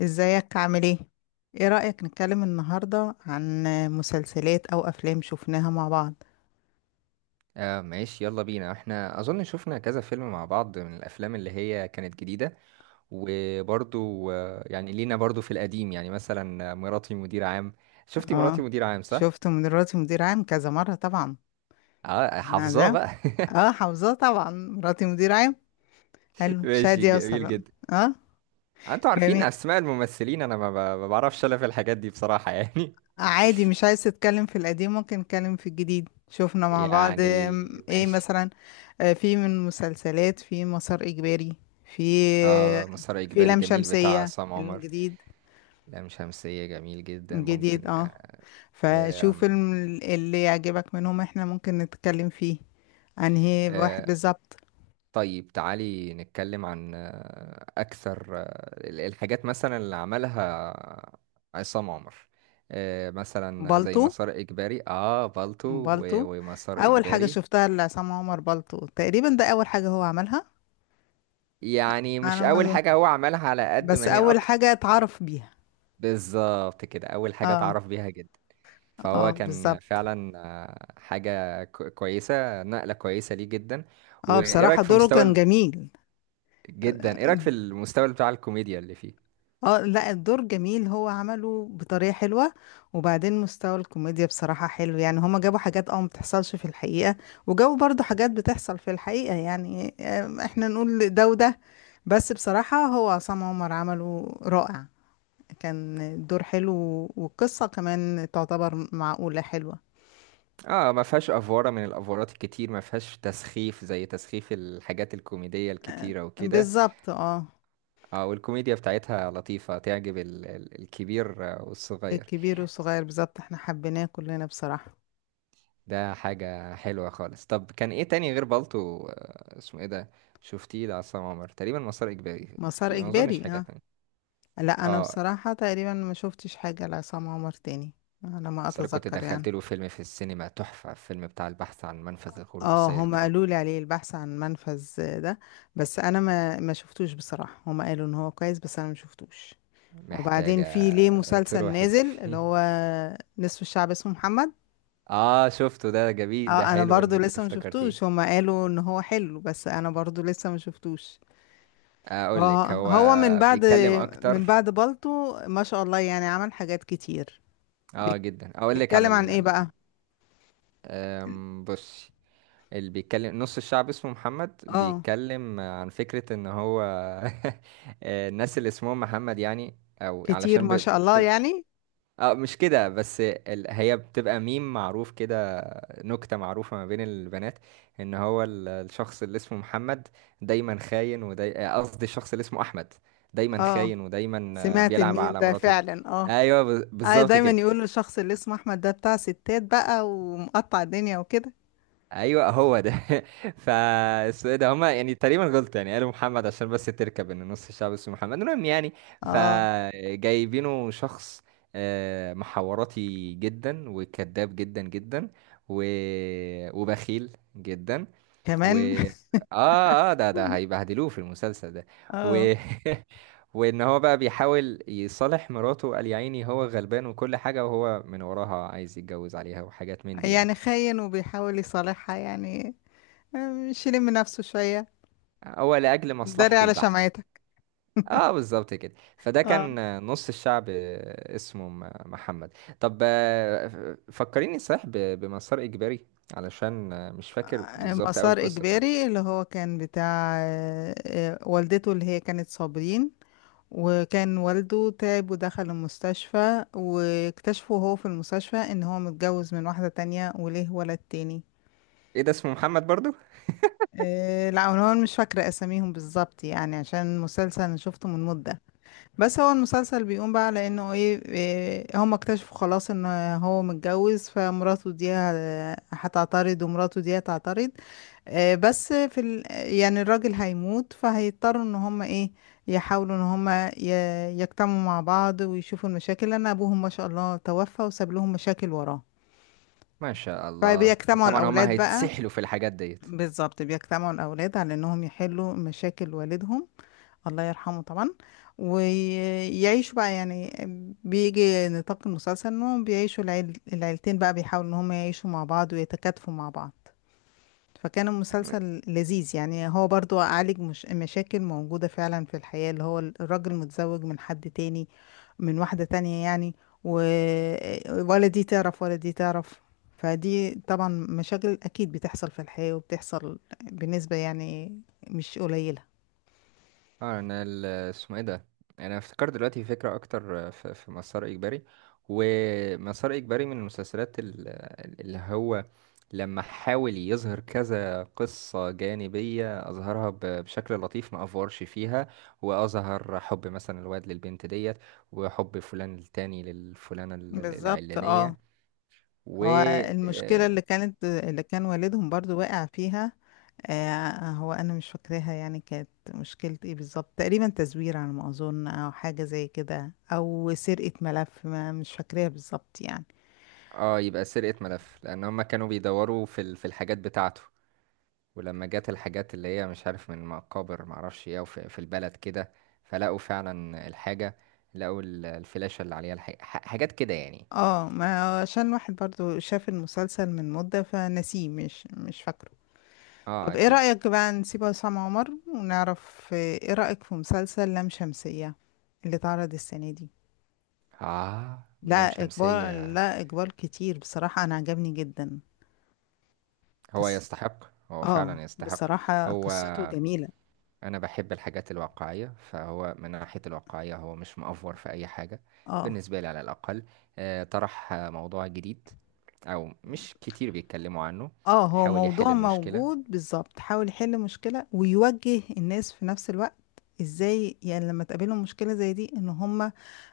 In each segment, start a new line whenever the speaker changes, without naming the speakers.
ازيك عامل ايه؟ ايه رأيك نتكلم النهاردة عن مسلسلات او افلام شفناها مع بعض؟
آه، ماشي، يلا بينا. احنا اظن شفنا كذا فيلم مع بعض، من الافلام اللي هي كانت جديدة. وبرضو يعني لينا برضو في القديم، يعني مثلا مراتي مدير عام. شفتي مراتي
اه،
مدير عام، صح؟
شفت من مراتي مدير عام كذا مرة طبعا.
اه،
احنا ده...
حافظاه بقى.
اه، حافظاه طبعا مراتي مدير عام. حلو،
ماشي،
شادية
جميل
مثلا.
جدا.
اه
انتوا عارفين
جميل.
اسماء الممثلين، انا ما بعرفش الا في الحاجات دي بصراحة يعني.
عادي، مش عايز تتكلم في القديم؟ ممكن نتكلم في الجديد. شفنا مع بعض
يعني
ايه
ماشي.
مثلا؟ في من مسلسلات، في مسار اجباري، في...
اه، مسار
في
اجباري
لام
جميل بتاع
شمسية
عصام عمر.
الجديد.
لام شمسية جميل جدا،
الجديد
ممكن.
اه.
آه،
فشوف
آم،
اللي يعجبك منهم، احنا ممكن نتكلم فيه. انهي واحد
آه،
بالظبط؟
طيب، تعالي نتكلم عن أكثر الحاجات مثلا اللي عملها عصام عمر. مثلا زي
بالطو.
مسار إجباري، بالطو و-
بالطو.
ومسار
اول حاجة
إجباري.
شفتها لعصام عمر بالطو، تقريبا ده اول حاجة هو عملها.
يعني مش
انا
أول
ما أظن-
حاجة هو عملها، على قد
بس
ما هي
اول
أكتر.
حاجة اتعرف بيها.
بالظبط كده، أول حاجة
اه.
اتعرف بيها جدا.
اه
فهو كان
بالظبط.
فعلا حاجة كويسة، نقلة كويسة ليه جدا.
اه
وإيه
بصراحة
رأيك في
دوره
مستوى
كان
ال-
جميل.
جدا، إيه رأيك في المستوى بتاع الكوميديا اللي فيه؟
اه لا، الدور جميل، هو عمله بطريقة حلوة. وبعدين مستوى الكوميديا بصراحة حلو، يعني هما جابوا حاجات اه ما بتحصلش في الحقيقة، وجابوا برضو حاجات بتحصل في الحقيقة، يعني احنا نقول ده وده. بس بصراحة هو عصام عمر عمله رائع. كان الدور حلو، والقصة كمان تعتبر معقولة حلوة.
اه، ما فيهاش افوره من الافورات الكتير، ما فيهاش تسخيف زي تسخيف الحاجات الكوميديه الكتيره وكده.
بالظبط اه.
اه، والكوميديا بتاعتها لطيفه، تعجب الكبير والصغير.
الكبير والصغير بالظبط، احنا حبيناه كلنا بصراحة.
ده حاجه حلوه خالص. طب كان ايه تاني غير بالطو؟ اسمه ايه ده؟ شفتيه لعصام عمر تقريبا مسار اجباري،
مسار
في ما اظنش
إجباري
حاجه
اه.
تانية.
لا انا
اه،
بصراحة تقريبا ما شفتش حاجة لعصام عمر تاني، على ما
بس أنا كنت
اتذكر يعني.
دخلت له فيلم في السينما تحفه، فيلم بتاع البحث عن منفذ لخروج
اه
السيد
هما
رامبو.
قالوا لي عليه البحث عن منفذ. ده بس انا ما شفتوش بصراحة، هما قالوا ان هو كويس بس انا ما شفتوش. وبعدين في
محتاجه
ليه مسلسل
تروحي
نازل اللي
تشوفيه.
هو نصف الشعب اسمه محمد.
اه، شفته، ده جميل، ده
اه انا
حلو
برضو
انك
لسه ما
افتكرتيه.
شفتوش، هما قالوا ان هو حلو بس انا برضو لسه ما شفتوش.
اقول لك
اه
هو
هو من بعد...
بيتكلم
من
اكتر.
بعد بالطو ما شاء الله يعني عمل حاجات كتير.
اه
بيك-
جدا، اقول لك على
بيتكلم عن
ال...
ايه بقى؟
ال- أم، بصي. اللي بيتكلم نص الشعب اسمه محمد،
اه
بيتكلم عن فكرة ان هو الناس اللي اسمهم محمد، يعني، او
كتير
علشان
ما شاء الله
بتبقى.
يعني.
اه، مش كده بس، هي بتبقى ميم معروف كده، نكتة معروفة ما بين البنات. ان هو الشخص اللي اسمه محمد دايما خاين، وداي آه، قصدي الشخص اللي اسمه احمد، دايما
اه
خاين ودايما
سمعت
بيلعب
الميم
على
ده
مراته كده.
فعلا اه.
ايوه، ب-
آه
بالظبط
دايما
كده.
يقولوا الشخص اللي اسمه احمد ده بتاع ستات بقى ومقطع الدنيا وكده.
ايوه، هو ده. فاسمه إيه ده؟ هما يعني تقريبا غلط، يعني قالوا محمد عشان بس تركب ان نص الشعب اسمه محمد، المهم يعني.
اه
فجايبينه شخص محوراتي جدا، وكذاب جدا جدا، و... وبخيل جدا. و
كمان.
اه اه ده ده هيبهدلوه في المسلسل ده.
اه.
و وان هو بقى بيحاول يصالح مراته، وقال يا عيني هو غلبان وكل حاجة، وهو من وراها عايز يتجوز عليها وحاجات من دي يعني.
يعني خاين وبيحاول يصالحها يعني؟ مش يلم نفسه شوية؟
هو لأجل
داري
مصلحته
على
البحتة.
شمعتك.
اه، بالظبط كده، فده
اه.
كان نص الشعب اسمه محمد. طب فكريني صحيح بمسار إجباري، علشان مش فاكر بالظبط أول
مسار
القصة بتاعته.
إجباري اللي هو كان بتاع والدته، اللي هي كانت صابرين، وكان والده تعب ودخل المستشفى، واكتشفوا وهو في المستشفى ان هو متجوز من واحدة تانية وليه ولد تاني.
ايه ده اسمه محمد برضو؟
لا انا مش فاكرة اساميهم بالظبط يعني، عشان مسلسل انا شفته من مدة. بس هو المسلسل بيقوم بقى على انه ايه، هم اكتشفوا خلاص ان هو متجوز، فمراته دي هتعترض ومراته دي هتعترض. آه، بس في ال... يعني الراجل هيموت، فهيضطروا ان هم ايه يحاولوا ان هم ي... يجتمعوا مع بعض ويشوفوا المشاكل، لان ابوهم ما شاء الله توفى وساب لهم مشاكل وراه.
ما شاء الله.
فبيجتمعوا
طبعا هما
الاولاد بقى.
هيتسحلوا في الحاجات ديت.
بالظبط بيجتمعوا الاولاد على انهم يحلوا مشاكل والدهم، الله يرحمه طبعا، ويعيشوا بقى يعني. بيجي نطاق المسلسل انهم بيعيشوا العيلتين بقى، بيحاولوا ان هم يعيشوا مع بعض ويتكاتفوا مع بعض. فكان
اه،
المسلسل لذيذ، يعني هو برضو عالج مش مشاكل موجودة فعلا في الحياة، اللي هو الراجل متزوج من حد تاني، من واحدة تانية يعني. و... ولا دي تعرف ولا دي تعرف. فدي طبعا مشاكل أكيد بتحصل في الحياة، وبتحصل بنسبة يعني مش قليلة.
انا اسمه ايه ده؟ يعني انا افتكرت دلوقتي فكره اكتر في مسار اجباري. ومسار اجباري من المسلسلات اللي هو لما حاول يظهر كذا قصه جانبيه، اظهرها بشكل لطيف، ما افورش فيها. واظهر حب مثلا الواد للبنت ديت، وحب فلان التاني للفلانه ال- ال-
بالظبط اه.
العلانيه و
هو المشكلة
اه
اللي كان والدهم برضو واقع فيها، هو أنا مش فاكراها يعني، كانت مشكلة ايه بالظبط؟ تقريبا تزوير على ما أظن، أو حاجة زي كده، أو سرقة ملف ما، مش فاكراها بالظبط يعني.
آه، يبقى سرقه ملف، لان هم كانوا بيدوروا في في الحاجات بتاعته. ولما جت الحاجات اللي هي مش عارف من مقابر، معرفش ايه، وفي البلد كده، فلقوا فعلا الحاجة، لقوا الفلاشة اللي عليها الحاجة، حاجات كده يعني.
اه ما عشان واحد برضو شاف المسلسل من مدة فنسيه، مش فاكره.
اه
طب ايه
اكيد.
رأيك بقى نسيب عصام عمر، ونعرف ايه رأيك في مسلسل لام شمسية اللي اتعرض السنة دي؟
اه، لام
لا إقبال
شمسية.
لا إقبال كتير بصراحة، أنا عجبني جدا.
هو
قص...
يستحق. هو
اه
فعلا يستحق.
بصراحة
هو
قصته جميلة.
انا بحب الحاجات الواقعية، فهو من ناحية الواقعية هو مش مأفور في اي حاجة،
اه.
بالنسبة لي على الاقل. طرح موضوع جديد، او مش كتير بيتكلموا عنه.
اه هو
حاول يحل
موضوع
المشكلة.
موجود، بالظبط حاول يحل مشكلة ويوجه الناس في نفس الوقت. ازاي يعني لما تقابلهم مشكلة زي دي ان هم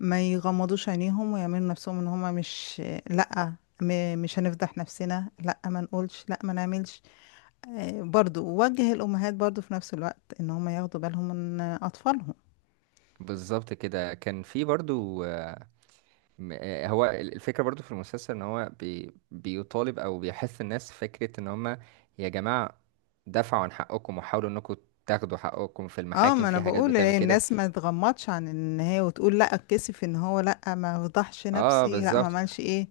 ما يغمضوش عينيهم ويعملوا نفسهم ان هم مش... لا، مش هنفضح نفسنا، لا ما نقولش، لا ما نعملش. برضو وجه الامهات برضو في نفس الوقت ان هم ياخدوا بالهم من اطفالهم.
بالظبط كده. كان في برضو هو الفكرة برضو في المسلسل ان هو بيطالب او بيحث الناس فكرة ان هم، يا جماعة، دافعوا عن حقكم وحاولوا انكم تاخدوا حقكم في
اه
المحاكم،
ما انا
في حاجات
بقول
بتعمل كده.
الناس ما تغمضش عن ان هي وتقول لا اتكسف ان هو، لا ما فضحش
اه
نفسي، لا ما
بالظبط.
عملش ايه.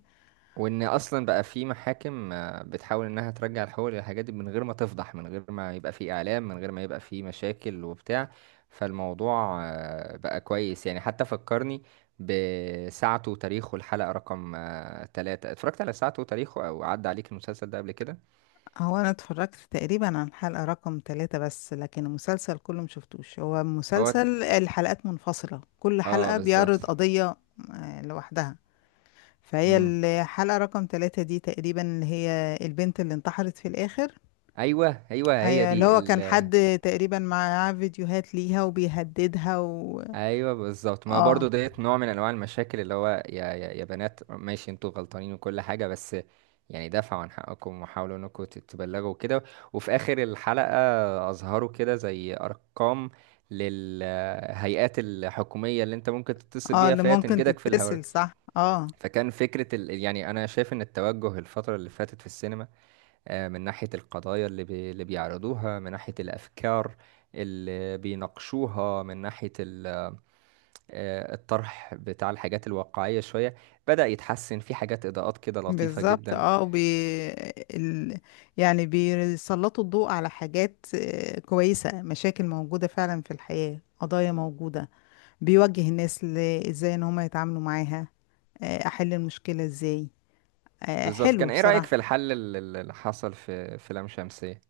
وان اصلا بقى في محاكم بتحاول انها ترجع الحقوق للحاجات دي، من غير ما تفضح، من غير ما يبقى في اعلام، من غير ما يبقى في مشاكل وبتاع. فالموضوع بقى كويس، يعني حتى فكرني بساعته وتاريخه. الحلقة رقم 3، اتفرجت على ساعته وتاريخه، او عدى عليك المسلسل ده قبل كده؟
هو انا اتفرجت تقريبا عن حلقة رقم 3، بس لكن المسلسل كله مشفتوش، هو
هو
مسلسل الحلقات منفصلة، كل
اه،
حلقة
بالظبط.
بيعرض قضية لوحدها. فهي
مم.
الحلقة رقم 3 دي تقريبا اللي هي البنت اللي انتحرت في الآخر.
ايوه ايوه، هي
أيوة، اللي
دي.
هو كان حد تقريبا معاه فيديوهات ليها وبيهددها
ايوه، بالظبط، ما برضو
اه.
ديت نوع من انواع المشاكل اللي هو، يا بنات، ماشي انتوا غلطانين وكل حاجه، بس يعني دافعوا عن حقكم وحاولوا انكم تتبلغوا كده. وفي اخر الحلقه اظهروا كده زي ارقام للهيئات الحكوميه اللي انت ممكن تتصل
اه
بيها
اللي
فهي
ممكن
تنجدك في الحوار.
تتصل، صح اه.
فكان فكره يعني انا شايف ان التوجه الفتره اللي فاتت في السينما من ناحيه القضايا اللي بيعرضوها، من ناحيه الافكار اللي بيناقشوها، من ناحيه ال... آه، الطرح بتاع الحاجات الواقعية شوية بدأ يتحسن، في حاجات إضاءات كده لطيفة
بالظبط
جدا.
اه ال... يعني بيسلطوا الضوء على حاجات كويسة، مشاكل موجودة فعلا في الحياة، قضايا موجودة. بيوجه الناس ازاي ان هم يتعاملوا معاها، احل المشكلة ازاي.
بالظبط،
حلو
كان إيه رأيك في
بصراحة.
الحل اللي حصل في لام شمسية؟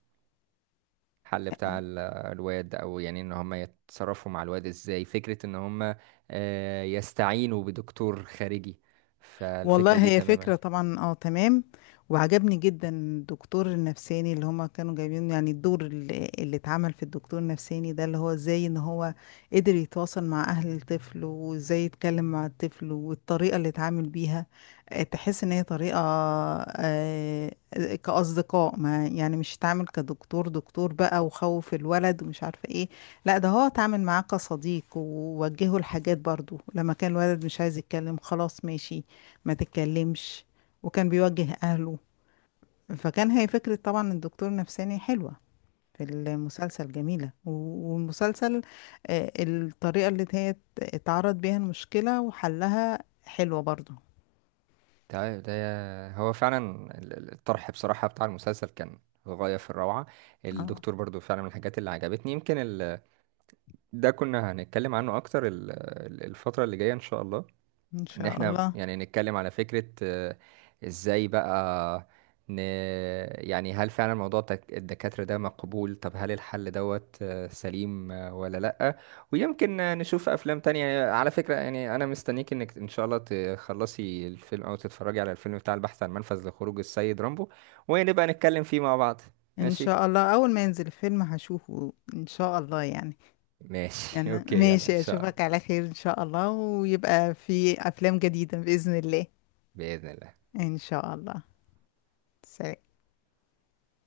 الحل بتاع الواد، أو يعني إن هم يتصرفوا مع الواد إزاي، فكرة إن هم يستعينوا بدكتور خارجي، فالفكرة
والله
دي
هي
تماما.
فكرة طبعا اه تمام. وعجبني جدا الدكتور النفساني اللي هما كانوا جايبين، يعني الدور اللي اتعمل في الدكتور النفساني ده، اللي هو ازاي ان هو قدر يتواصل مع اهل الطفل، وازاي يتكلم مع الطفل، والطريقة اللي اتعامل بيها، تحس ان هي طريقة آه، كأصدقاء ما يعني، مش اتعامل كدكتور دكتور بقى وخوف الولد ومش عارفة ايه. لا ده هو اتعامل معاه كصديق، ووجهه الحاجات برضو لما كان الولد مش عايز يتكلم خلاص ماشي ما تتكلمش، وكان بيوجه أهله. فكان هي فكرة طبعا الدكتور نفساني حلوة في المسلسل، جميلة والمسلسل، الطريقة اللي هي اتعرض بيها المشكلة وحلها حلوة برضو.
ده هو فعلا الطرح بصراحة بتاع المسلسل كان غاية في الروعة.
اه
الدكتور برضو فعلا من الحاجات اللي عجبتني، يمكن ده كنا هنتكلم عنه اكتر الفترة اللي جاية ان شاء الله.
ان
ان
شاء
احنا
الله.
يعني نتكلم على فكرة ازاي بقى ن... يعني هل فعلا موضوع الدكاترة ده مقبول؟ طب هل الحل دوت سليم ولا لأ؟ ويمكن نشوف افلام تانية على فكرة، يعني انا مستنيك انك ان شاء الله تخلصي الفيلم، او تتفرجي على الفيلم بتاع البحث عن منفذ لخروج السيد رامبو، ونبقى نتكلم فيه مع بعض.
ان
ماشي.
شاء الله اول ما ينزل الفيلم هشوفه ان شاء الله يعني.
ماشي.
يعني
اوكي، يلا ان
ماشي،
شاء الله.
اشوفك على خير ان شاء الله ويبقى في افلام جديدة بإذن الله.
بإذن الله.
ان شاء الله. سلام.